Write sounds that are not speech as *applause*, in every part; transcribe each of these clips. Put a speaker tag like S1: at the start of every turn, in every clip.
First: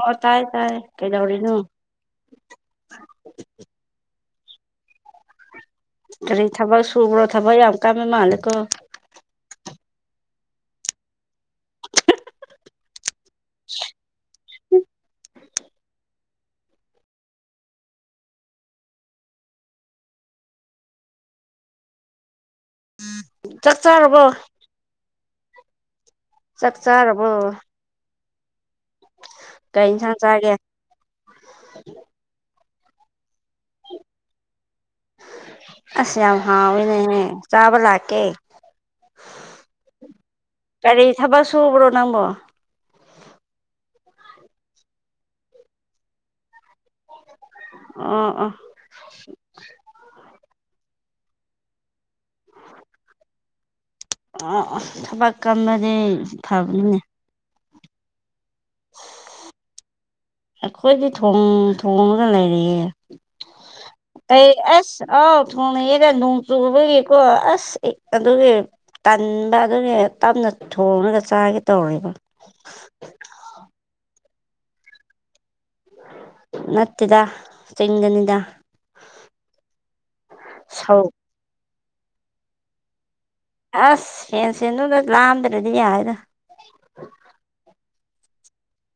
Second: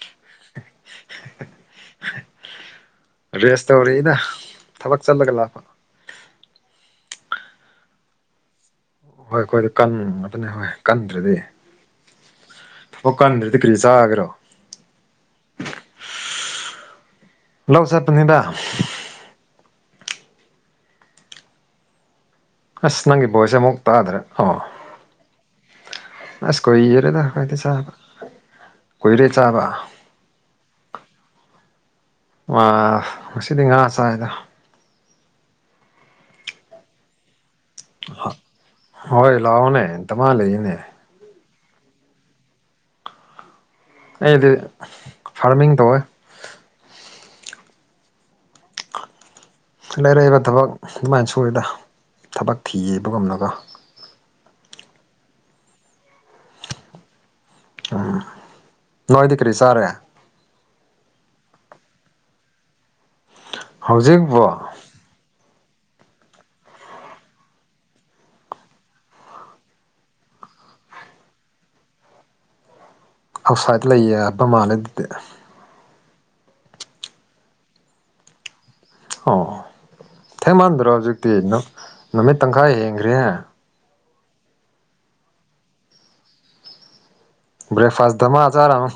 S1: ꯑꯣ ꯇꯥꯏ ꯇꯥꯏ ꯀꯩꯗꯧꯔꯤꯅꫭ
S2: ꯔꯦꯁ ꯇꯧꯔꯤ ꯑꯩꯅ ꯊꯕꯛ ꯆꯠꯂꯒ ꯂꯥꯛꯄ
S1: ꯀꯔꯤ ꯊꯕꯛ ꯁꯨꯕ꯭ꯔꯣ ꯊꯕꯛ ꯌꯥꯝ ꯀꯟꯕ ꯃꯥꯜꯂꯦꯀꯣ
S2: ꯍꯣꯏ ꯑꯩꯈꯣꯏꯗꯤ ꯀꯟ ꯉꯥꯛꯇꯅꯦ ꯍꯣꯏ ꯀꯟꯗ꯭ꯔꯗꯤ ꯊꯕꯛ ꯀꯟꯗ꯭ꯔꯗꯤ ꯀꯔꯤ ꯆꯥꯒꯦꯔꯣ ꯂꯧ ꯆꯠꯄꯅꯤꯗ ꯍꯝ ꯑꯁ ꯅꯪꯒꯤ ꯚ‌ꯣꯏꯁꯁꯦ
S1: ꯆꯥꯛ
S2: ꯃꯨꯛ ꯇꯥꯗ꯭ꯔꯦ
S1: ꯆꯥꯔꯕꯣ
S2: ꯑꯣ ꯑꯁ
S1: ꯆꯥꯛ
S2: ꯀꯨꯏꯔ‌ꯦꯗ
S1: ꯆꯥꯔꯕꯣ
S2: ꯈ‌ꯣꯏꯗꯤ ꯆꯥꯕ ꯀꯨꯏꯔꯦ ꯆꯥꯕ
S1: ꯀꯩ ꯏꯟꯁꯥꯡ ꯆꯥꯒꯦ
S2: ꯋꯥ ꯉꯁꯤꯗꯤ ꯉꯥ ꯆꯥꯏꯗ
S1: ꯑꯁ ꯌꯥꯝ ꯍꯥꯎꯏ ꯅꯦꯍꯦ ꯆꯥꯕ ꯂꯥꯛꯀꯦ
S2: ꯍꯣꯏ ꯂꯥꯛꯑꯣꯅꯦ ꯗꯃꯥ ꯂꯩꯌꯦꯅꯦ
S1: ꯀꯔꯤ ꯊꯕꯛ ꯁꯨ ꯁꯨꯕꯔꯣ ꯅꯪꯕꯣ
S2: ꯑꯩꯗꯤ ꯐꯥꯔꯃꯤꯡ ꯇꯧꯋꯦ
S1: ꯑꫭ ꯑꫭ
S2: ꯂꯩꯂꯩꯕ ꯊꯕꯛ ꯑꯗꯨꯃꯥꯏꯅ ꯁꯨꯔꯦꯗ ꯊꯕꯛ ꯊꯤꯕ ꯒꯨꯝꯅꯀꫭ
S1: ꯑꯥ ꯑꯥ ꯊꯕꯛ ꯀꯟꯕꯗꯤ ꯐꯕꯅꯦ
S2: ꯑꯍ ꯅꯣꯏꯗꯤ ꯀꯔꯤ ꯆꯥꯔꯦ
S1: ꯑꯩꯈꯣꯏꯗꯤ ꯊ‌ꯣꯡ ꯊꯣꯡꯉꯒ ꯂꯩꯔꯤꯌꯦ
S2: ꯍꯧꯖꯤꯛꯕꯣ
S1: ꯑꯩ ꯑꯁ ꯑꯥꯎ ꯊ‌ꯣꯡꯅꯩꯑꯦꯗ ꯅꯣꯡ ꯆꯨꯕꯒꯤꯀꯣ ꯑꯁ ꯑꯩ ꯑꯗꯨꯒꯤ ꯇꯟꯕ ꯑꯗꯨꯒꯤ ꯇꯞꯅ ꯊꯣꯡꯉꯒ ꯆꯥꯒꯦ ꯇꯧꯔꯤꯕ
S2: ꯑ ꯃꯥꯥꯜꯂꯦ ꯗꯨꯗꯤ
S1: ꯅꯠꯇꯦꯗ ꯆꯤꯡꯗꯅꯤꯗ
S2: ꯑꯣ ꯊꯦꯡꯃꯟꯗ꯭ꯔꯣ
S1: ꯁꯧ
S2: ꯍꯧꯖꯤꯛꯇꯤ ꯅꯨ ꯅꯨꯃꯤꯠ ꯇꯪꯈꯥꯏ ꯍꯦꯟꯈ꯭ꯔꯦꯅ
S1: ꯑꯁ ꯁꯦꯟ ꯁꯦꯟꯗꯨꯗ ꯂꯥꯟꯗ꯭ꯔꯗꯤ ꯌꯥꯏꯗ
S2: ꯕꯔꯦꯛꯐꯥꯁ ꯗꯃꯥ ꯆꯥꯝꯔꯝ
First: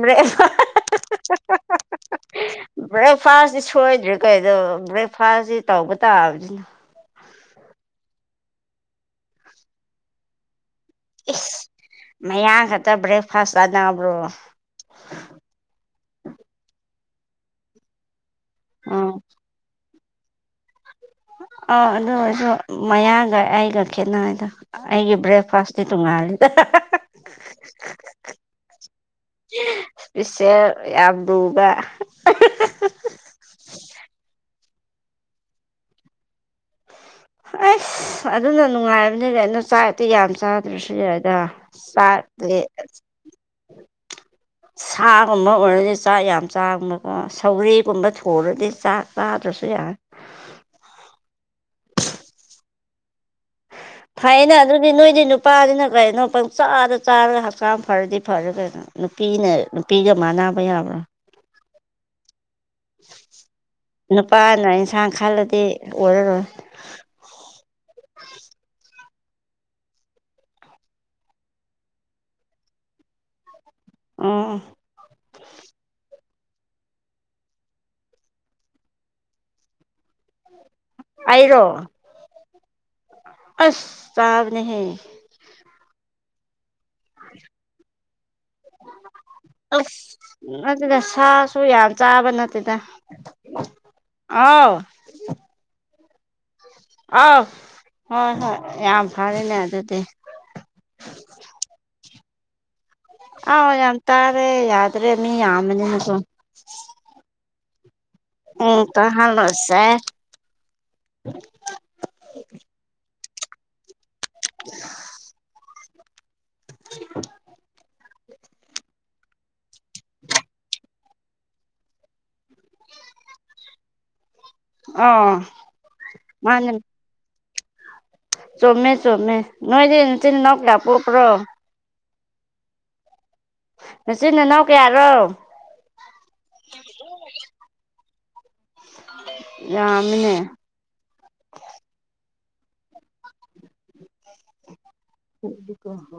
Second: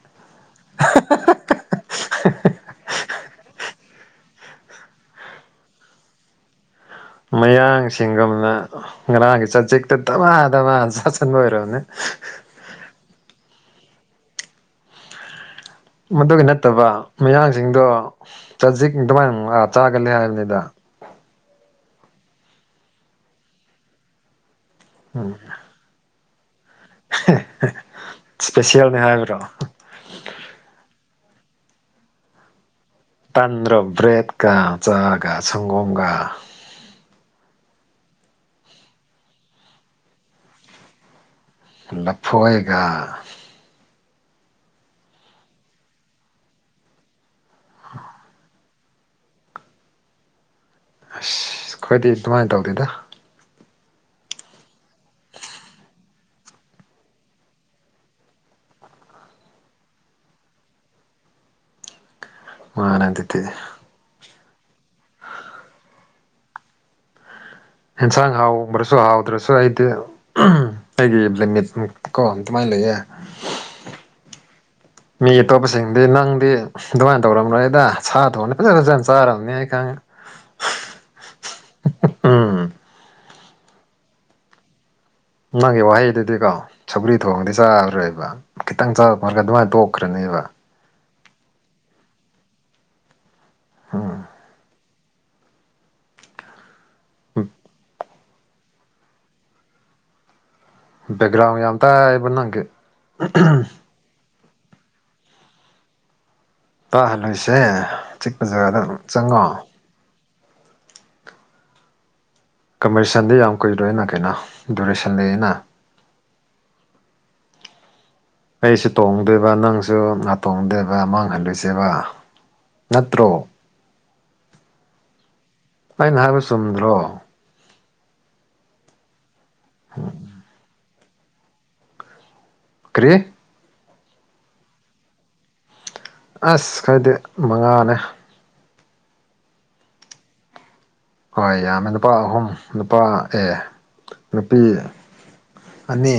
S1: ꯕꯔꯦꯛ *unintelligible* ꯕꯔ‌ꯦꯛꯐꯥꯁ ꯁꯣꯏꯗ꯭ꯔꯦ ꯀꯩꯗꯣ ꯕ꯭ꯔꯦꯛꯐꯥꯁꯁꯤ ꯇꯧꯕ ꯇꯥꯕꯅꯤꯅ
S2: ꯃꯌꯥꯡꯁꯤꯡꯒꯨꯝꯅ ꯉꯔꯥꯡꯒꯤ ꯆꯥꯖꯤꯛꯇ ꯗꯃꯥ ꯗꯃꯥ ꯆꯥꯁꯟꯕ
S1: ꯏꯁ
S2: ꯑꯣꯏꯔꯝꯅꯤ
S1: ꯃꯌꯥꯡ ꯈꯛꯇ ꯕ꯭ꯔꯦꯛꯐꯥꯁ ꯆꯥꯅꯕ꯭ꯔꯣ
S2: ꯃꯗꯨꯒꯤ ꯅꯠꯇꯕ ꯃꯌꯥꯡꯁꯤꯡꯗꯣ ꯆꯖꯤꯛ
S1: ꯎꯝ
S2: ꯗꯨꯃꯥꯏꯅ ꯂꯥꯛ ꯆꯥꯒꯜꯂꯦ ꯍꯥꯏꯕꯅꯤꯗ
S1: ꯑꯥ ꯑꯗꯨ ꯑꯣꯏꯔꯁꯨ ꯃꯌꯥꯡꯒ ꯑꯩꯒ ꯈꯦꯠꯅꯩꯗꯣ ꯑꯩꯒꯤ
S2: ꯎꯝ
S1: ꯕꯔꯦꯛꯐꯥꯥꯁꯗꯤ ꯇꯨꯡꯉꯥꯜꯔ‌ꯦ
S2: ꯏꯁꯄꯦꯁꯦꯜꯅꯤ ꯍꯥꯏꯕ꯭ꯔꯣ
S1: *unintelligible* ꯏꯁꯄꯤꯁ‌ꯦꯜ ꯌꯥꯝ ꯨꯂꯨꯕ *unintelligible*
S2: ꯇꯟꯗ꯭ꯔ ꯕ꯭ꯔꯦꯠꯀ ꯆꯥꯒ ꯁꯪꯒꯣꯝꯒ
S1: ꯑꯁ ꯑꯗꯨꯅ ꯅꯨꯡꯉꯥꯏꯕꯅꯤꯅꯦ ꯑꯗꯨ ꯆꯥꯔꯗꯤ ꯌꯥꯝ ꯆꯥꯗ꯭ꯔꯁꯨ ꯌꯥꯏꯗ ꯁꯥꯠꯂ‌ꯦ
S2: ꯂꯐꯣꯏꯒ
S1: *unintelligible* ꯁꯥꯒꯨꯝꯕ ꯑꯣꯏꯔꯗꯤ ꯆꯥꯛ ꯌꯥꯝ ꯆꯥꯡꯕꯀꯣ ꯁꯧꯒꯔꯤꯒꯨꯝꯕ ꯊꯣꯡꯔꯗꯤ ꯆꯥꯛ ꯆꯥꯗ꯭ꯔꯁꯨ ꯁꯤ ꯌꯥ
S2: ꯑꯁ ꯑꯩꯈꯣꯏꯗꯤ ꯑꯗꯨꯃꯥꯏꯅ ꯇꯧꯗ‌ꯦꯗ
S1: *unintelligible* ꯐꯩꯅ ꯑꯗꯨꯗꯤ ꯅꯣꯏꯗꯤ ꯅꯨꯄꯥꯅꯤꯅ ꯀꯩꯅꯣ ꯄꯪ ꯆꯥꯗ ꯆꯥꯔꯒ ꯍꯛꯆꯥꯡ ꯐꯔꯗꯤ ꯐꯔꯦ ꯀꯩꯅꯣ ꯅꯨꯄꯤꯅ ꯅꯨꯄꯤꯒ ꯃꯥꯅꯥꯕ ꯌꯥꯕ꯭ꯔꯥ
S2: ꯃꯥꯅꯗꯗꯤ
S1: ꯅꯨꯄꯥꯅ ꯏꯟꯁꯥꯡ ꯈꯜꯂꯗꯤ ꯑꯣꯏꯔꯔꯣꯏ *unintelligible*
S2: ꯌꯦꯟꯁꯥꯡ ꯍꯥꯎꯕ꯭ꯔꯁꯨ ꯍꯥꯎꯗ꯭ꯔꯁꯨ ꯑꯩꯗꯤ *unintelligible* ꯑꯩꯒꯤ ꯂꯤꯃꯤꯠ ꯃꯨꯛꯀꯣ ꯑꯗꯨꯃꯥꯏꯅ ꯂꯩꯌꯦ
S1: ꯑꯝ
S2: ꯃꯤ ꯑꯇꯣꯞꯄꯁꯤꯡꯗꯤ ꯅꯪꯗꯤ ꯑꯗꯨꯃꯥꯏꯅ ꯇꯧꯔꯝꯔꯣꯏꯗ ꯁꯥ ꯊ‌ꯣꯡꯉꯗꯤ ꯐꯖꯅ ꯐꯖꯅ ꯆꯥꯔꯝꯅꯤ ꯑꯩ ꯈꯪꯉꯦ
S1: ꯑꯩꯔ‌ꯣ
S2: ꯎꯝ
S1: ꯑꯁ ꯇꯥꯕꯅꯦꯍꯦ
S2: ꯅꯪꯒꯤ ꯋꯥꯍꯩꯗꯨꯗꯤꯀꯣ ꯁꯒ꯭ꯔꯤ ꯊꯣꯡꯗꯤ ꯆꯥꯔꯔꯣꯏꯕ ꯈꯤꯇꯪ ꯆꯔꯛꯔꯒ ꯑꯗꯨꯃꯥꯏꯅ ꯇꯣꯛꯈ꯭ꯔꯅꯦꯕ
S1: ꯑꯁ ꯑꯗꯨꯗ ꯁꯥꯁꯨ ꯌꯥꯝ ꯆꯥꯕ ꯅꯠꯇꯦꯗ
S2: ꯎꯝ
S1: ꯑꯥꯎ ꯑꯥꯎ ꯍꯣꯏ ꯍꯣꯏ ꯌꯥꯝ ꯐꯔꯦꯅꯦ ꯑꯗꯨꯗꯤ
S2: ꯦꯛ꯭ꯔꯥꯎ ꯌꯥꯝ ꯑꯃꯇꯕꯪ
S1: ꯑꯥꯎ ꯌꯦ ꯇꯔꯦ ꯌꯥꯗ꯭ꯔꯦ ꯃꯤ ꯌꯥꯝꯃꯅꯤꯅꯁꯨꯣ
S2: ꯀ ꯍꯜꯁꯦ
S1: ꯎꯝ ꯀꯍꯅꯣ ꯁꯦ
S2: ꯀꯝꯄꯤꯇꯁꯟꯗꯤ ꯌꯥꯝ ꯀꯨꯏꯔꯣꯏ ꯑꯩꯅ ꯀꯩꯅꯣ ꯗꯨꯔꯦꯁꯟꯗ ꯑꯩꯅ
S1: *unintelligible*
S2: ꯑꯩꯁꯨ ꯇꯣꯡꯗꯦꯕ ꯅꯪꯁꯨ ꯉꯍꯥꯛ ꯇꯣꯡꯗꯦꯕ ꯃꯥꯡꯍꯟꯂꯣꯏꯁꯦꯕ ꯅꯠꯇ꯭ꯔꯣ
S1: ꯑꯣ
S2: ꯑꯩꯅ ꯍꯥꯏꯕ ꯆꯨꯝꯗ꯭ꯔꯣ
S1: ꯆꯃꯦ ꯆꯣꯃꯦ ꯅꯣꯏꯗꯤ ꯆ ꯅꯗꯥ ꯄꯣꯄ꯭ꯔꯣ
S2: ꯀꯔꯤꯦ
S1: ꯅꯆꯤꯟ ꯅꯅꯥꯎ ꯀꯌꯥꯔꯣ
S2: ꯑꯁ ꯈꯔꯗꯤ ꯃꯉꯥꯅꯦ
S1: ꯌꯥꯃꯤꯅꯦ
S2: ꯍꯣꯏ ꯌꯥꯝꯃꯦ ꯂꯨꯄꯥ ꯑꯍꯨꯝ ꯂꯨꯄꯥ ꯑꯦ ꯅꯨꯄꯤ ꯑꯅꯤ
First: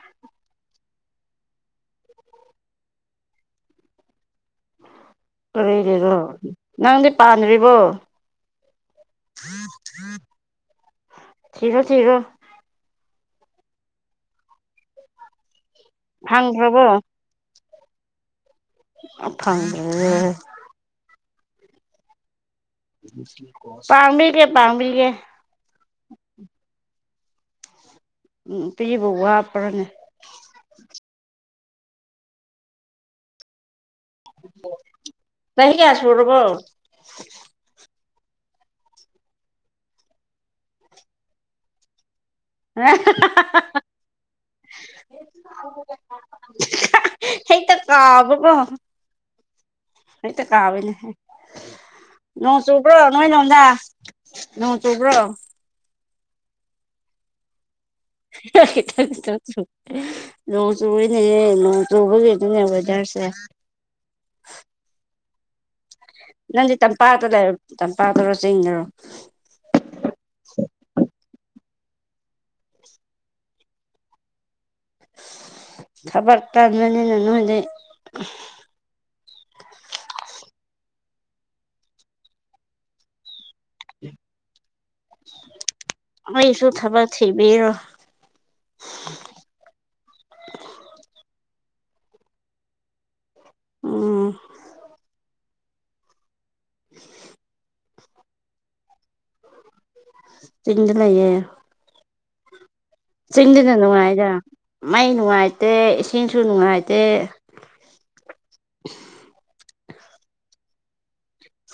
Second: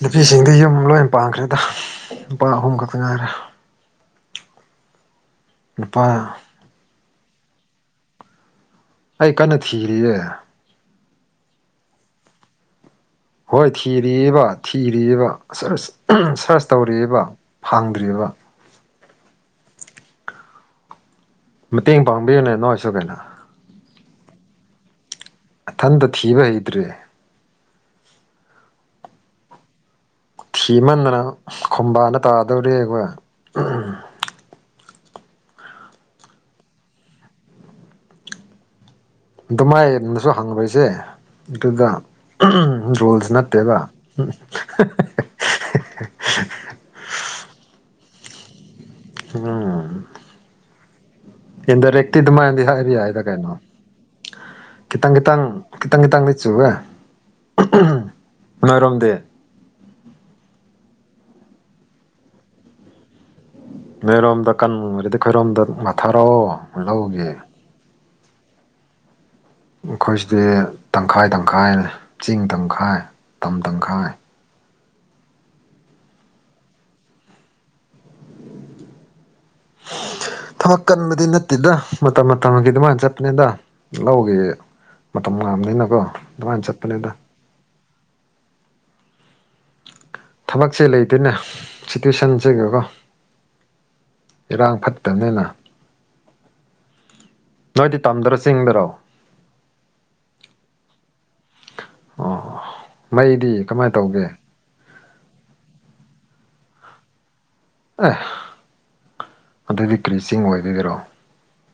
S2: ꯅꯨꯄꯤꯁꯤꯡꯗꯤ ꯌꯨꯝ ꯂꯣꯏ ꯄꯥꯡꯈ꯭ꯔꯦꯗ ꯂꯨꯄꯥ ꯑꯍꯨꯝ ꯈꯛꯇ ꯉꯥꯏꯈꯔꯦ
S1: ꯀꯅꯣ ꯅꯪꯗꯤ ꯄꯥꯟꯗ꯭ꯔꯤꯕꯣ
S2: ꯑꯩ ꯀꯟꯅ ꯊꯤꯔꯤꯌꯦ
S1: ꯊꯣ ꯊꯒ
S2: ꯍꯣꯏ ꯊꯤꯔꯤꯕꯔꯤꯕ ꯊꯤꯔꯤꯕꯔꯤꯕ ꯁꯔꯁ
S1: ꯐꯪꯈ꯭ꯔꯕꯣ
S2: ꯇꯧꯔꯤꯕꯕ ꯐꯥꯡꯗ꯭ꯔꯤꯕ
S1: ꯑ ꯐꯪ
S2: ꯃꯇꯦꯡ ꯄꯥꯡꯕꯤ ꯑꯣꯏꯅꯅꯦ
S1: ꯄꯥꯡꯃꯤꯜꯒꯦ ꯄꯥꯡꯥꯡꯃꯤꯜꯒꯦ
S2: ꯏꯊꯟꯇ ꯊꯤꯕ ꯍꯩꯗ꯭ꯔꯦ
S1: ꯎꯝ ꯇꯤꯕꯣ ꯋꯥ ꯄꯨꯔꯅꯦ
S2: ꯏꯃꯟꯗꯅ ꯈꯝꯕꯥꯅ ꯇꯥꯗꯧꯔꯤ ꯑꯩꯈꯣꯏ
S1: ꯀ ꯀ ꯑꯁꯕ ꯔꯔꯕꯣ
S2: ꯑꯗꯨ ꯃꯥꯏꯅꯁꯨ ꯍꯪꯕꯣꯏꯁꯦ ꯑꯗꯨꯗ ꯔꯣꯜꯁ ꯅꯠꯇꯦꯕ
S1: ꯍꯇ ꯀꯕ ꯀꯣ
S2: ꯑꯝ ꯏꯟꯗ ꯔꯦꯛꯇ
S1: ꯅꯣꯡ
S2: ꯃꯥꯏ
S1: ꯆꯨꯕ꯭ꯔꯣ
S2: ꯍꯥꯏꯕꯤꯗ
S1: ꯅꯣꯏ
S2: ꯀꯩꯅꯩꯅꯣ
S1: ꯂꯣꯝꯗ ꯅꯣꯡ
S2: ꯈꯤꯇꯪ
S1: ꯆꯨꯕ꯭ꯔꯣ
S2: ꯈꯤꯇꯥꯡ ꯈꯤꯇꯪ ꯈꯤꯇꯥꯡ ꯅꯤꯡꯆꯨ
S1: ꯆ ꯂ ꯆꯨꯅꯦꯍꯦ ꯆꯨꯕꯒꯤ ꯑꯗꯨꯅꯦꯕ ꯍꯖꯥꯔꯁꯦ
S2: ꯈꯔꯣꯝꯗ
S1: ꯅꯪꯗꯤ ꯇꯝꯄꯥꯛꯇ ꯂꯩꯔꯣ ꯇꯝꯄꯥꯛꯇꯔꯣ ꯆꯤꯡꯗꯔꯣ
S2: ꯑꯩꯈꯣꯏꯁꯤꯗꯤ ꯇꯪꯈꯥꯏ ꯇꯪꯈꯥꯏ ꯇꯪꯈꯥꯏ ꯆꯤꯡ ꯇꯪꯈꯥꯏ ꯇꯝ ꯇꯪꯈꯥꯏ
S1: ꯈꯕꯔ ꯇꯥꯖ ꯃꯅꯤꯅ ꯅꯣꯏ ꯂꯩ *unintelligible*
S2: ꯊꯕꯛ ꯀꯟꯕꯗꯤ ꯅꯠꯇꯦꯗ ꯃꯇꯝ ꯃꯇꯝꯒꯤ ꯑꯗꯨꯃꯥꯏꯅ ꯆꯠꯄꯅꯦꯗ ꯂꯧꯒꯦ ꯃꯇ ꯃꯗꯅ
S1: ꯑꯩꯣꯏꯁꯨ ꯈꯕꯔ ꯊꯤꯕꯤꯔꯣ
S2: ꯁꯤꯇꯨꯋꯦꯁꯟꯁꯦꯒꯀꯣ
S1: ꯎꯝ
S2: ꯏꯔꯥꯡ ꯐꯠ ꯇꯅꯅ ꯅꯣꯏꯗꯤ ꯇꯝꯗꯔ ꯆꯤꯡꯗꯔꯣ
S1: ꯆꯗ ꯂꯩꯑꯌꯦꯦ
S2: ꯑꯣ ꯃꯩꯗꯤ
S1: ꯆꯤꯡꯗꯅ
S2: ꯀꯃꯥꯏꯅ ꯇꯧꯒꯦ
S1: ꯅꯨꯡꯉꯥꯏꯗ ꯃꯩ ꯅꯨꯡꯉꯥꯏꯇꯦ ꯏꯁꯤꯡꯁꯨ ꯅꯨꯡꯉꯥꯏꯇꯦ
S2: ꯀ꯭ꯔꯤꯁꯤꯡ ꯑꯣꯏꯗꯣꯏꯔꯣ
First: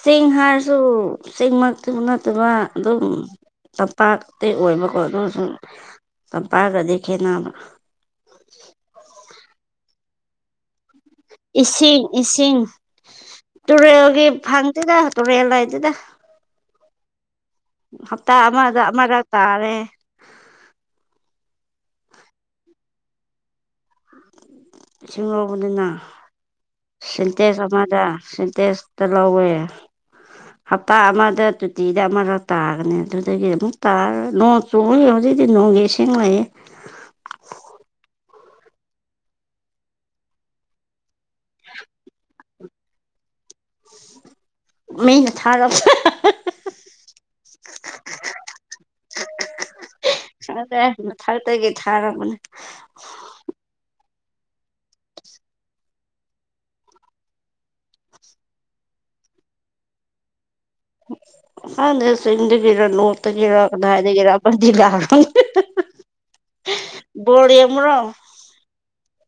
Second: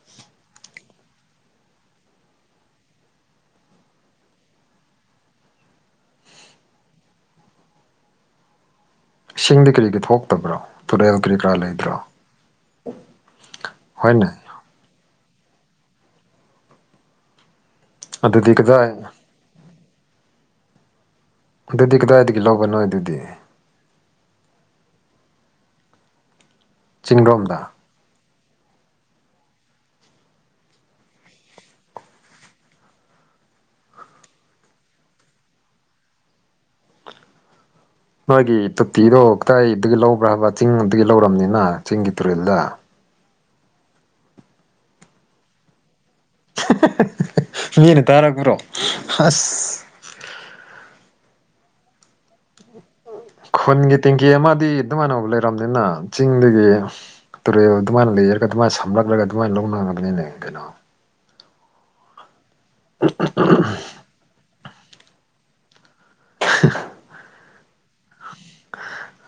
S1: ꯆꯁꯤꯡ ꯍꯥꯏꯔꯁꯨ ꯆꯁꯤꯡꯃꯛꯇꯕ ꯅꯠꯇꯕ ꯑꯗꯨꯝ ꯇꯝꯄꯥꯛꯇꯤ ꯑꯣꯏꯕꯀꯣ ꯑꯗꯨꯁꯨꯨꯝ ꯇꯝꯄꯥꯛꯒꯗꯤ ꯈꯦꯠꯅꯕ *inaudible*
S2: ꯁꯤꯡꯗꯤ ꯀꯔꯤꯒꯤ ꯊꯣꯛꯇꯕ꯭ꯔꯣ ꯇꯨꯔꯦꯜ ꯀꯔꯤ ꯀꯔꯥ ꯂꯩꯕ꯭ꯔꯣ
S1: ꯏꯁꯤꯡ ꯏꯁꯤꯡ ꯇꯨꯔꯦꯜꯒꯤ
S2: ꯍꯣꯏꯅꯦ
S1: ꯐꯪꯗꯦꯗ ꯇꯨꯔꯦꯂ ꯍꯥꯏꯗꯗ ꯍꯞꯇꯥ
S2: ꯑꯗꯨꯗꯤ
S1: ꯑꯃꯗ
S2: ꯀꯗꯥꯏ
S1: ꯑꯃꯗꯛ ꯇꯥꯔꯦ
S2: ꯑꯗꯨꯗꯤ ꯀꯗꯥꯏꯗꯒꯤ ꯂꯒꯅꯣ ꯑꯗꯨꯗꯤ
S1: ꯏꯁꯤꯡ ꯂꯧꯕꯅꯤꯅ ꯁꯤꯦꯟꯇꯦ
S2: ꯆꯤꯡꯔꯣꯝꯗ
S1: ꯑꯃꯗ ꯇꯦꯁꯇ ꯂꯧꯧꯕꯦ ꯍꯞꯇꯥ ꯑꯃꯗ ꯇꯨꯇꯤꯗ ꯑꯃꯔ ꯇꯥꯒꯅꯤ ꯑꯗꯨꯗꯒꯤ ꯑꯃꯨꯛ ꯇꯥꯔ ꯅꯣꯡ ꯆꯣꯡ ꯍꯧꯖꯤꯛ ꯗꯤ ꯅꯣꯡꯒꯦꯁ ꯉꯑꯦ
S2: ꯅꯣꯏꯒꯤ ꯇꯣꯇꯤꯗꯣ ꯀꯗꯥꯏꯒꯤ ꯂꯧꯕ꯭ꯔꯥꯕ ꯆꯤꯡ ꯑꯗꯨꯒꯤ ꯂꯧꯔꯕꯝꯅꯤꯅ ꯆꯤꯡꯒꯤ ꯇꯨꯔꯦꯜꯗ
S1: ꯃꯩꯅ ꯊꯥꯔ
S2: ꯃꯤꯅꯤ ꯇꯔꯥ ꯄ꯭ꯔꯣ ꯑꯁ
S1: ꯊꯥꯛꯛꯇꯒꯤꯦ ꯊꯥꯔꯕꯅꯦ
S2: ꯈꯨꯟꯒꯤ ꯇꯦꯡꯀꯤ ꯑꯃꯗꯤ ꯑꯗꯨꯃꯥꯏꯅ ꯐ ꯂꯩꯔꯕꯅꯤꯅ ꯆꯤꯡꯗꯒꯤ ꯇꯨꯔꯦꯜ ꯑꯗꯨꯃꯥꯏꯅ ꯂꯩꯔꯒ ꯑꯗꯨꯃꯥꯏꯅ ꯁꯝꯂꯛꯂꯒ ꯑꯗꯨꯃꯥꯏꯅ ꯂꯧꯅꯒꯅꯤꯅꯦ ꯀꯩꯅꯣ
S1: ꯑꯅꯦꯦ ꯁꯤꯤꯡꯗꯒꯔꯣ ꯅꯣ ꯇꯒꯤꯦꯔꯣꯗꯥꯥꯏꯗꯗꯒꯤꯔ ꯖꯤ ꯂꯣ ꯣꯣꯔ ꯑꯃ꯭ꯔꯣ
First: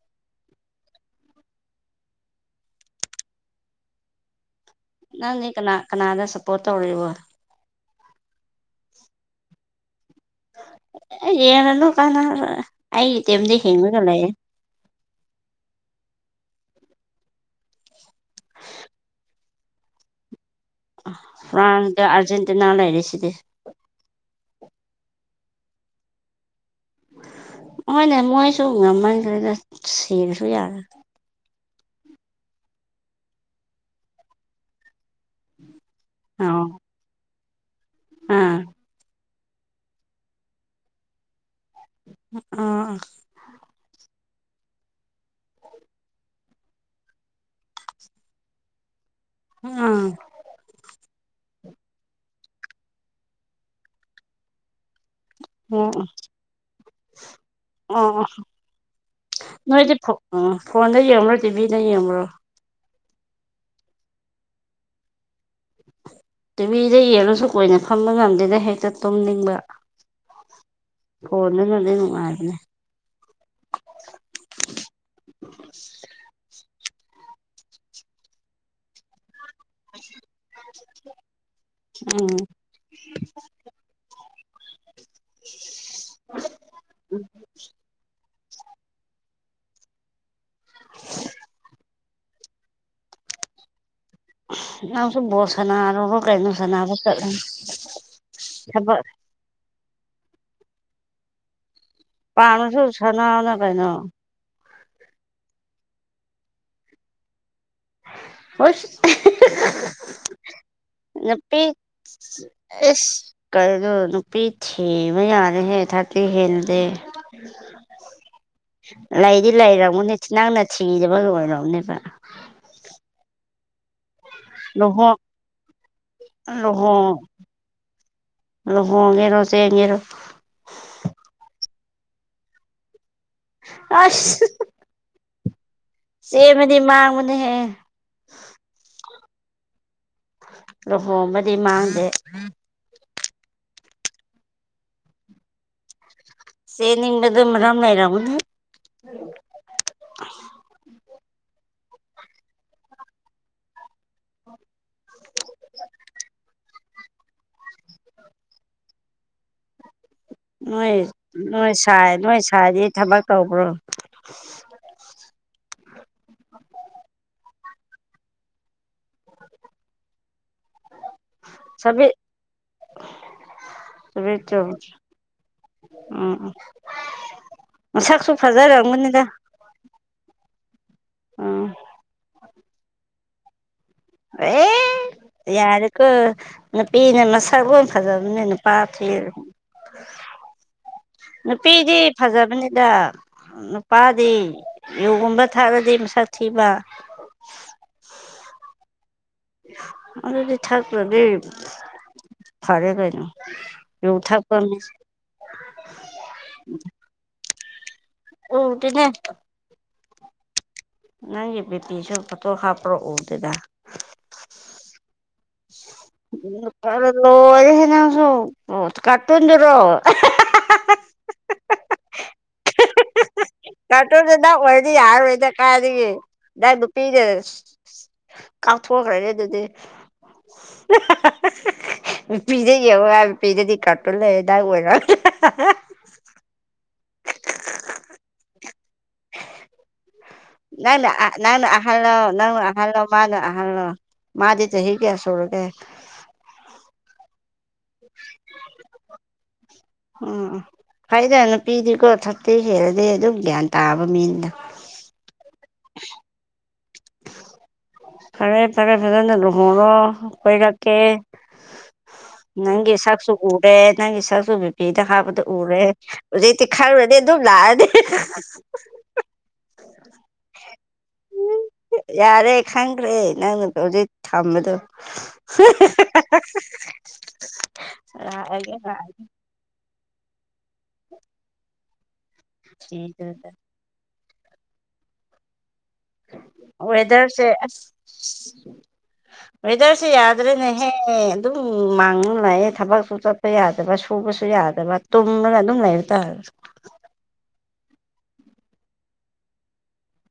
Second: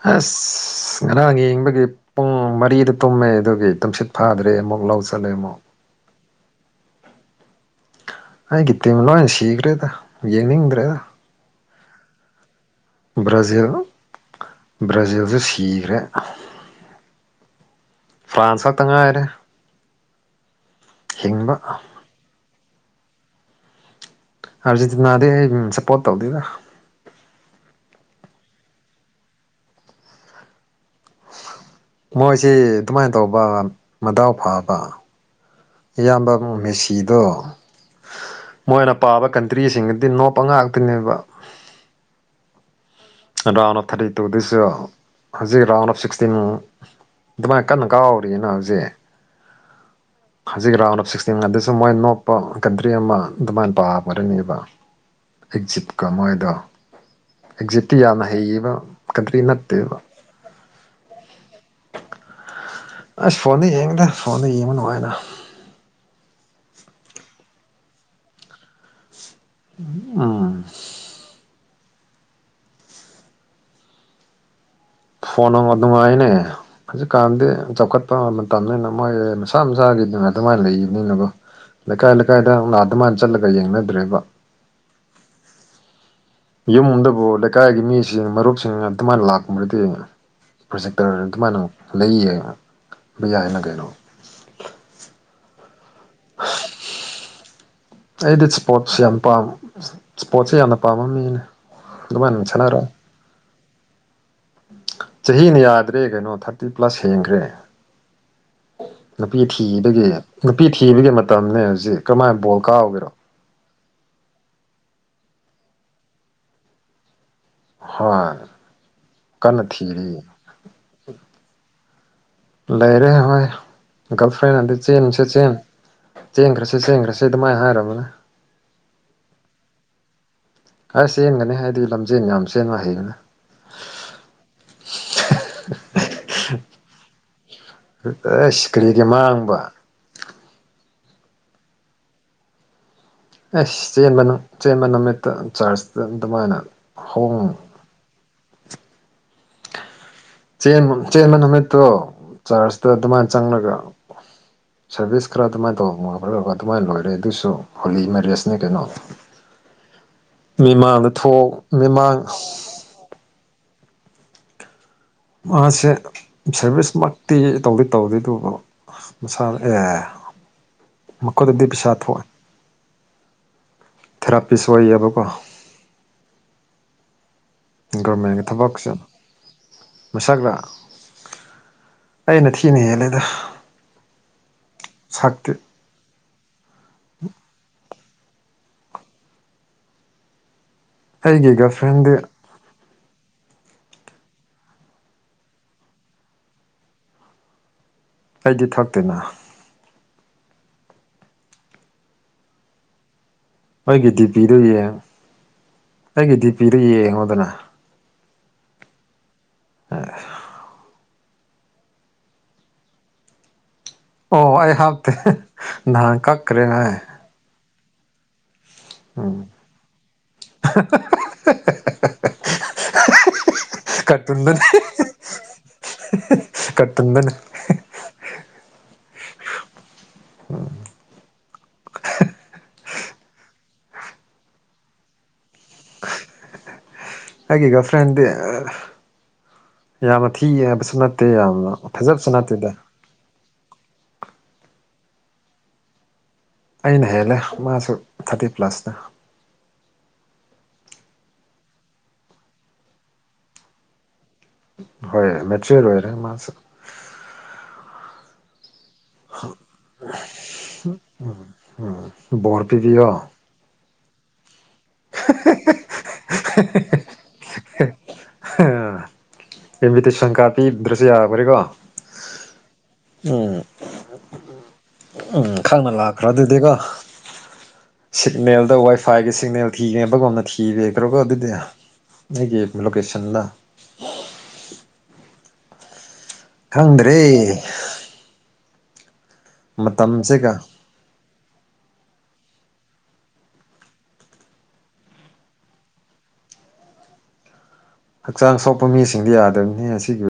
S2: ꯑꯁ ꯉꯔꯥꯡ ꯌꯦꯡꯕꯒꯤ ꯄꯨꯡ ꯃꯔꯤꯗ ꯇꯨꯝꯃꯦ ꯑꯗꯨꯒꯤ ꯇꯨꯝꯁꯤꯠ ꯐꯥꯗ꯭ꯔꯦ ꯑꯃꯨꯛ ꯂꯧ ꯆꯠꯂꯦ
S1: ꯅꯪꯗꯤ
S2: ꯑꯃꯨꯛ
S1: ꯀꯅꯥ ꯀꯅꯥꯗ ꯁꯞꯄꯣꯔꯠ ꯇꯧꯔꯤꯕꯣ
S2: ꯑꯒꯤꯇ ꯃꯂ ꯁꯤꯈ ꯔꯦꯗ
S1: ꯌꯦꯅ ꯂ ꯀꯥꯟꯅ ꯑꯩ ꯇꯦꯝꯗꯤ
S2: ꯕ꯭ꯔꯥꯖꯤꯜ
S1: ꯍꯦꯉꯒꯂꯌꯦꯦ
S2: ꯕ꯭ꯔꯥꯖꯤꯜꯁꯨ ꯁꯤꯈ꯭ꯔꯦ ꯐ꯭ꯔꯥꯥꯟꯁꯇꯉ ꯍꯥꯏꯔꯦ
S1: ꯐ꯭ꯔꯥꯟꯁꯗ ꯑꯔꯖꯦꯟꯦꯟꯇꯤꯅꯥ ꯂꯩ ꯍꯥꯏꯔꯁꯤꯗꯤ
S2: ꯑꯔꯖꯦꯟꯇꯤꯅꯥꯗꯤ ꯑꯩ ꯁꯞꯄꯣꯔꯠ ꯇꯧꯗꯦꯗ
S1: ꯍꯣꯏꯅꯦ ꯃꯣꯏꯁꯨ ꯉꯝꯃꯟꯈꯦꯗ ꯁꯔꯁꯨ ꯌꯥꯔꯦ
S2: ꯃꯣꯏꯁꯤ ꯑꯗꯨꯃꯥꯏꯅ ꯇꯧꯕ ꯃꯗꯥꯎ ꯐꯕ ꯏꯌꯥꯝꯕ
S1: ꯑꯥꯎ
S2: ꯃꯦꯁꯤꯗꯣ
S1: ꯑꯥ
S2: ꯃꯣꯏꯅ ꯄꯥꯕ ꯀ ꯇ꯭ꯔꯤꯁꯤꯡꯒꯗꯤ ꯅꯣꯞ ꯉꯥꯛꯇꯅꯦꯕ
S1: ꯑ
S2: round of thirty two this ꯍꯧꯖꯤꯛ ꯔꯥꯎꯟ ꯑꯣꯐ ꯁꯤꯛꯁꯇꯤꯟ ꯑꯗꯨꯃꯥꯏꯅ ꯀꯟꯅ ꯀꯥꯎꯧꯔꯤꯅ ꯍꯧꯖꯤꯛ
S1: ꯑꯥ
S2: ꯍꯧꯖꯤꯛ ꯔꯥꯎꯟ ꯑꯣꯐ ꯁꯤꯛꯁꯇꯤꯟ ꯁ ꯃꯣꯏ ꯅꯣꯞꯄ ꯀꯟꯇ꯭ꯔꯤ ꯑꯃ ꯑꯗꯨꯃꯥꯏꯅ ꯄꯥꯕꯔꯅꯦꯕ
S1: ꯑꯣ
S2: ꯑꯦꯛꯖꯤꯞꯀ ꯃꯣꯏꯗꯣ ꯑꯦꯛꯖꯤꯞ
S1: ꯑꯣ ꯅꯣꯏꯗꯤ ꯐꯣꯟꯗ ꯌꯦꯡꯕꯨꯔꯣ ꯇꯤꯚꯤꯗ ꯌꯦꯡꯕꯨꯔꯣ
S2: ꯑꯁ ꯐꯣꯟꯗ ꯌꯦꯡꯉꯗꯦ ꯐꯣꯟꯗ ꯌꯦꯡꯕ ꯅꯨꯡꯉꯥꯏꯅ
S1: ꯇꯨꯃꯤꯗ ꯌꯦꯜꯂꯨꯁꯨ ꯀꯨꯅ ꯐꯝꯕ ꯉꯝꯗꯦꯅ ꯍꯦꯛꯇ ꯇꯨꯝꯅꯤꯡꯉ
S2: ꯑꯥ
S1: ꯂ ꯂꯅ ꯑꯗꯅꯦ
S2: ꯐꯣꯟꯣꯟ ꯑꯗꯨꯉꯥꯏꯅꯦ ꯍꯧꯖꯤꯛꯀꯥꯟꯗꯤ ꯆꯥꯎꯈꯠꯄ ꯃꯇꯝꯅꯤꯅ ꯃꯣꯏ ꯃꯁꯥ ꯃꯁꯥꯒꯤ ꯅꯨꯡꯉꯥꯏ ꯑꯗꯨꯃꯥꯏꯅ ꯂꯩꯕꯅꯤꯅꯕꯣ ꯂꯩꯀꯥꯏ
S1: ꯎꯝ
S2: ꯂꯩꯀꯥꯏꯗ ꯉꯥ ꯑꯗꯨꯃꯥꯏꯅ ꯆꯠꯂꯒ ꯌꯦꯡꯅꯗ꯭ꯔꯦꯕ
S1: *unintelligible*
S2: ꯌꯨꯝꯗꯕꯨ ꯂꯩꯀꯥꯏꯒꯤ ꯃꯤꯁꯤꯡ ꯃꯔꯨꯞꯁꯤꯡ ꯑꯗꯨꯃꯥꯏꯅ ꯂꯥꯛꯄ꯭ꯔꯗꯤ ꯄ꯭ꯔꯣꯖꯦꯛꯇꯔ ꯑꯗꯨꯃꯥꯏꯅ ꯂꯩ ꯌꯦꯡꯕ ꯌꯥꯏ ꯍꯥꯏꯅ ꯀꯩꯅꯣ
S1: ꯑꯁꯨꯕꯣꯔ ꯁꯅꯥ ꯀꯥꯏ ꯁꯅ ꯆ
S2: ꯑꯩꯗꯤ ꯏꯁꯄꯣꯔꯠꯁ ꯌꯥꯝ ꯄꯥꯝ ꯏꯁꯄꯣꯔꯠꯁꯦ ꯌꯥꯝꯅ ꯄꯥꯝꯕ ꯃꯤꯅꯦ ꯑꯗꯨꯃꯥꯏꯅ
S1: ꯄꯅꯁꯨ
S2: ꯁꯥꯟꯅꯔꯛꯑꯣ
S1: ꯎꯁꯅꯅ ꯀꯥꯏꯩꯅꯣ
S2: ꯆꯍꯤꯅ ꯌꯥꯗ꯭ꯔꯦ ꯀꯩꯅꯣ ꯊꯥꯔꯇꯤ ꯄ꯭ꯂꯁ ꯍꯦꯡꯈ꯭ꯔꯦ
S1: ꯍꯨꯏꯁ
S2: ꯊꯤꯕꯒꯤ ꯅꯨꯄꯤ ꯊꯤꯕꯒꯤ
S1: ꯍ
S2: ꯃꯇꯝꯅꯦ ꯍꯧꯖꯤꯛ ꯀꯔꯝꯍꯥꯏꯅ ꯕꯣꯜ ꯀꯥꯎꯒꯦꯔꯣ
S1: ꯅꯨꯄꯤꯤꯁ ꯀꯔꯤꯣ ꯅꯨꯄꯤ ꯊꯦꯝꯕ ꯌꯥꯗꯦ ꯍꯦ ꯊꯥꯇ ꯍꯦꯜꯂꯗꯦ
S2: ꯍ
S1: ꯂꯩꯗꯤ ꯂꯩꯔꯝꯅꯦ ꯅꯪꯅ ꯊꯤꯡꯉꯤꯗꯕ ꯂꯣꯏꯔꯝꯅꯦꯕ
S2: ꯂꯩꯔꯦ ꯍꯣꯏ ꯒꯥꯔꯜ ꯐ꯭ꯔꯦꯟ ꯑꯗꯨꯗꯤ
S1: ꯂꯨꯍꯣꯡ
S2: ꯆꯦꯟꯁꯦ ꯆꯦꯟ ꯆꯦꯡꯈ꯭ꯔꯁꯤ ꯆꯦꯡꯈ꯭ꯔꯁꯤ ꯑꯗꯨꯃꯥꯏꯅ ꯍꯥꯏꯔꯕꯅꯦ
S1: ꯂ ꯍꯣꯡꯒꯦꯔꯣꯁꯦꯡꯒꯦꯔꯣ
S2: ꯑꯁ ꯆꯦꯟꯒꯅꯤ ꯍꯥꯏꯗꯤ ꯂꯝꯖꯦꯟ ꯌꯥꯝ ꯆꯦꯟꯕ ꯍꯩꯕꯅꯦ
S1: ꯑꯁ ꯆꯦꯟꯕꯗꯤ ꯃꯥꯡꯕꯅꯦꯍꯦ
S2: ꯑꯦ ꯁꯤꯀ꯭ꯔꯤꯒꯤ ꯃꯥꯡꯕ
S1: ꯂꯍꯣꯕꯗꯤ ꯃꯥꯡꯗꯦ
S2: ꯑꯦꯁ ꯆꯦꯟꯕꯅ ꯆꯦꯟꯕ ꯅꯃꯤꯠꯇ ꯆꯥꯔꯖ
S1: ꯁꯤ ꯅꯤꯡꯕ ꯑꯗꯨꯔꯝꯥꯏꯔꯅꯦ
S2: ꯦꯟ ꯆꯦꯟꯕ ꯅꯨꯃꯤꯠꯇꯣ ꯆꯥꯔꯖꯇ ꯑꯗꯨꯃꯥꯏꯅ ꯆꯪꯂꯒ ꯁꯥꯔꯚꯤꯁ ꯈꯔ ꯑꯗꯨꯃꯥꯏꯅ ꯇꯧꯕ ꯃ ꯈꯠꯔꯒ ꯑꯗꯨꯃꯥꯏꯅ ꯂꯣꯏꯔꯦ ꯑꯗꯨꯏꯁꯨ ꯍꯣꯂꯤ ꯃꯦꯔꯦꯖꯅꯦ ꯀꯩꯅꯣ
S1: ꯅꯣꯏ
S2: ꯃꯤꯃꯥꯡꯗ ꯊꯣꯛ
S1: ꯅꯣꯏ ꯁꯥꯏ
S2: ꯃꯤꯃꯥꯡ
S1: ꯅꯣꯏ ꯁꯥꯏꯗꯤ ꯊꯕꯛ ꯇꯧꯕ꯭ꯔꯣ
S2: ꯇꯧꯗꯦ ꯇꯧꯗꯦ ꯑꯗꯨ ꯃꯁꯥꯅ ꯑꯦ ꯃꯈꯣꯏꯗꯗꯤ ꯄꯩꯁꯥ ꯊꯣꯛꯑꯦ
S1: ꯆ
S2: ꯊꯦꯔꯥꯄꯤꯁ ꯑꯣꯏꯌꯦꯕꯀꯣ
S1: ꯎꯝ ꯎ
S2: ꯒꯣꯔꯃꯦꯟꯒꯤ ꯊꯕꯛꯁꯨ
S1: ꯐꯖꯔꯝꯒꯅꯤꯗ
S2: ꯃꯁꯛ ꯈ
S1: ꯎꯝ
S2: ꯑꯩꯅ ꯊꯤꯅ ꯍꯦꯜꯂꯦꯗ
S1: ꯑꯦ
S2: ꯁꯛꯇꯤ
S1: ꯌꯔꯦꯀꯣ ꯅꯨꯄꯤꯅ ꯃꯁꯛꯒꯨꯝ ꯐꯖꯕꯅꯦ ꯅꯨꯄꯥ ꯐꯤ
S2: ꯑꯩꯒꯤ ꯒꯔꯜ
S1: ꯅꯨꯄꯤꯗꯤ
S2: ꯐ꯭ꯔꯦꯟꯗꯤ
S1: ꯐꯖꯕꯅꯤꯗ ꯄꯥꯗꯤ ꯌꯨꯒꯨꯝꯕ ꯊꯥꯔꯗꯤ ꯃꯁꯛ ꯊꯤꯕ
S2: ꯑꯩꯗꯤ ꯊꯛꯇꯤꯅ
S1: ꯑꯗꯤ ꯊꯥꯛ ꯂꯗꯤ ꯐꯔꯦ ꯀꯩꯅꯣ
S2: ꯑꯩꯒꯤ
S1: ꯌꯨ
S2: ꯗꯤ
S1: ꯊꯛꯄ
S2: ꯄꯤꯗꯨ
S1: ꯃꯤ
S2: ꯌꯦꯡ ꯑꯩꯒꯤ ꯗꯤ ꯄꯤꯗꯨ ꯌꯦꯡꯉꯣꯗꯅ
S1: ꯇꯇꯅꯦ
S2: ꯑ
S1: ꯅꯪꯒꯤ ꯕꯤꯄꯤ ꯁ ꯐꯇꯣ ꯍꯥꯞꯄ꯭ꯔꯛ ꯎꯗꯨꯗ
S2: ꯑꯣ ꯑꯩ ꯍꯥꯞꯇꯦ ꯅꯍꯥꯟ ꯀꯛꯈ꯭ꯔꯦꯅꯦ
S1: ꯁꯨꯣ ꯀꯇꯟꯗꯔꯣ
S2: *unintelligible*
S1: ꯀꯇꯣꯗꯗꯥ
S2: ꯀꯔꯇꯨꯟꯗꯅꯦ
S1: ꯑꯣꯏꯗꯤ ꯌꯥꯔ ꯑꯣꯏꯗ ꯀꯥꯏ ꯗ ꯗꯨꯄꯤꯗ
S2: ꯀꯔꯇꯨꯟꯗꯅꯦ
S1: ꯀꯥꯎꯊꯣꯛꯈ꯭ꯔꯅꯦꯦ ꯑꯗꯨꯗꯤ ꯄꯤꯔꯕ ꯄꯤꯔꯗꯤ ꯀꯠꯇ ꯂꯩꯗꯥ ꯑꯣꯏꯔ
S2: ꯍꯥꯏꯦꯒ ꯐ꯭ꯔꯦꯟ
S1: ꯅꯪ
S2: ꯅꯠꯇꯦ
S1: ꯑ ꯅꯪ
S2: ꯌꯥꯝꯅ
S1: ꯑꯍꯜꯂꯣ
S2: ꯐꯖꯕꯁꯨ
S1: ꯅꯪꯅ
S2: ꯅꯠꯇꯦꯗ
S1: ꯑꯍꯜꯂꯣ ꯃꯥꯅ ꯑꯍꯜꯂꯣ ꯃꯥꯗꯤ ꯆꯍꯤ ꯀꯌꯥ ꯁꯨꯔꯦ
S2: ꯑꯩꯅ ꯍꯦꯜꯂꯦ ꯃꯥꯁꯨ ꯊꯥꯔꯇꯤ ꯄ꯭ꯂꯁꯅ
S1: ꯎꯝ ꯐꯥꯏꯗ ꯅꯨꯄꯤꯗꯤꯀꯣ ꯊꯛꯇꯤ ꯍꯦꯜꯂꯗꯤ ꯑꯗꯨꯝ ꯒ꯭ꯌꯥꯟ ꯇꯥꯕ ꯃꯤꯅꯤ
S2: ꯍꯣꯏ ꯃꯦꯆ꯭ꯔ ꯑꯣꯏꯔꯦ ꯃꯥꯁꯦ
S1: ꯍ ꯐꯔ ꯐꯖꯅ ꯂꯨꯍꯔꯣ ꯀꯣꯏꯔꯛꯀꯦ
S2: ꯕꯣꯔ
S1: ꯅꯪꯒꯤ
S2: ꯄꯤꯕꯤꯌꯣ
S1: ꯁꯛꯁꯨ ꯎꯔꯦ ꯅꯪꯒꯤ ꯏꯥꯁꯨ ꯗꯤꯄꯤꯗ ꯍꯥꯞꯕꯗ ꯎꯔꯦ ꯍꯧꯖꯤꯛꯇꯤ ꯈꯪꯉꯪꯔꯗꯤ ꯑꯗꯨꯝ ꯂꯥꯛꯑꯅꯤ *unintelligible*
S2: ꯏꯟꯚꯤꯇꯦꯁꯟ ꯀꯥ꯭ꯔꯠ ꯄꯤꯗ꯭ꯔꯁꯨ ꯌꯥꯈ꯭ꯔꯦꯀꯣ
S1: ꯍꯦ ꯅꯪꯅ ꯀꯣꯖꯤꯩ ꯊꯝꯝꯕꯗꯣ
S2: ꯎꯝ ꯈꯪꯅ ꯂꯥꯛꯈ꯭ꯔꯣ ꯑꯗꯨꯗꯤꯀꯣ ꯁꯤꯒꯅꯦꯜꯗ ꯋꯥꯏꯐꯥꯏꯒꯤ ꯁꯤꯒꯅꯦꯜ ꯊꯤꯒꯕꯒꯨꯝꯅ ꯊꯤꯔꯦ ꯑꯗꯨꯒꯧ꯭ꯔꯒ ꯑꯗꯨꯗꯤ ꯑꯩꯒꯤ ꯂꯣꯀꯦꯁꯟꯗ
S1: ꯂꯥꯛꯑꯁꯤꯗꯨꯗ
S2: ꯈꯪꯗ꯭ꯔꯦ
S1: ꯋꯦꯗꯔꯁꯦ ꯋꯦꯗꯔꯁꯨ
S2: ꯃꯇꯝꯁꯤꯒ
S1: ꯌꯥꯗ꯭ꯔꯦꯅꯦꯍꯦ ꯑꯗꯨꯝ ꯃꯥꯡ ꯂꯥꯛꯑꯦ ꯊꯕꯛꯁꯨ ꯆꯠꯄ ꯌꯥꯗꯕ ꯁꯨꯕꯁꯨ ꯌꯥꯗꯕ ꯇꯨꯝꯃꯒ ꯑꯗꯨꯝ ꯂꯩꯕ ꯇꯥꯔ
S2: ꯍꯛꯆꯥꯡ ꯁꯣꯛꯄ ꯃꯤꯁꯤꯡꯗꯤ ꯌꯥꯗꯕꯅꯤ ꯑꯁꯤꯒꯤ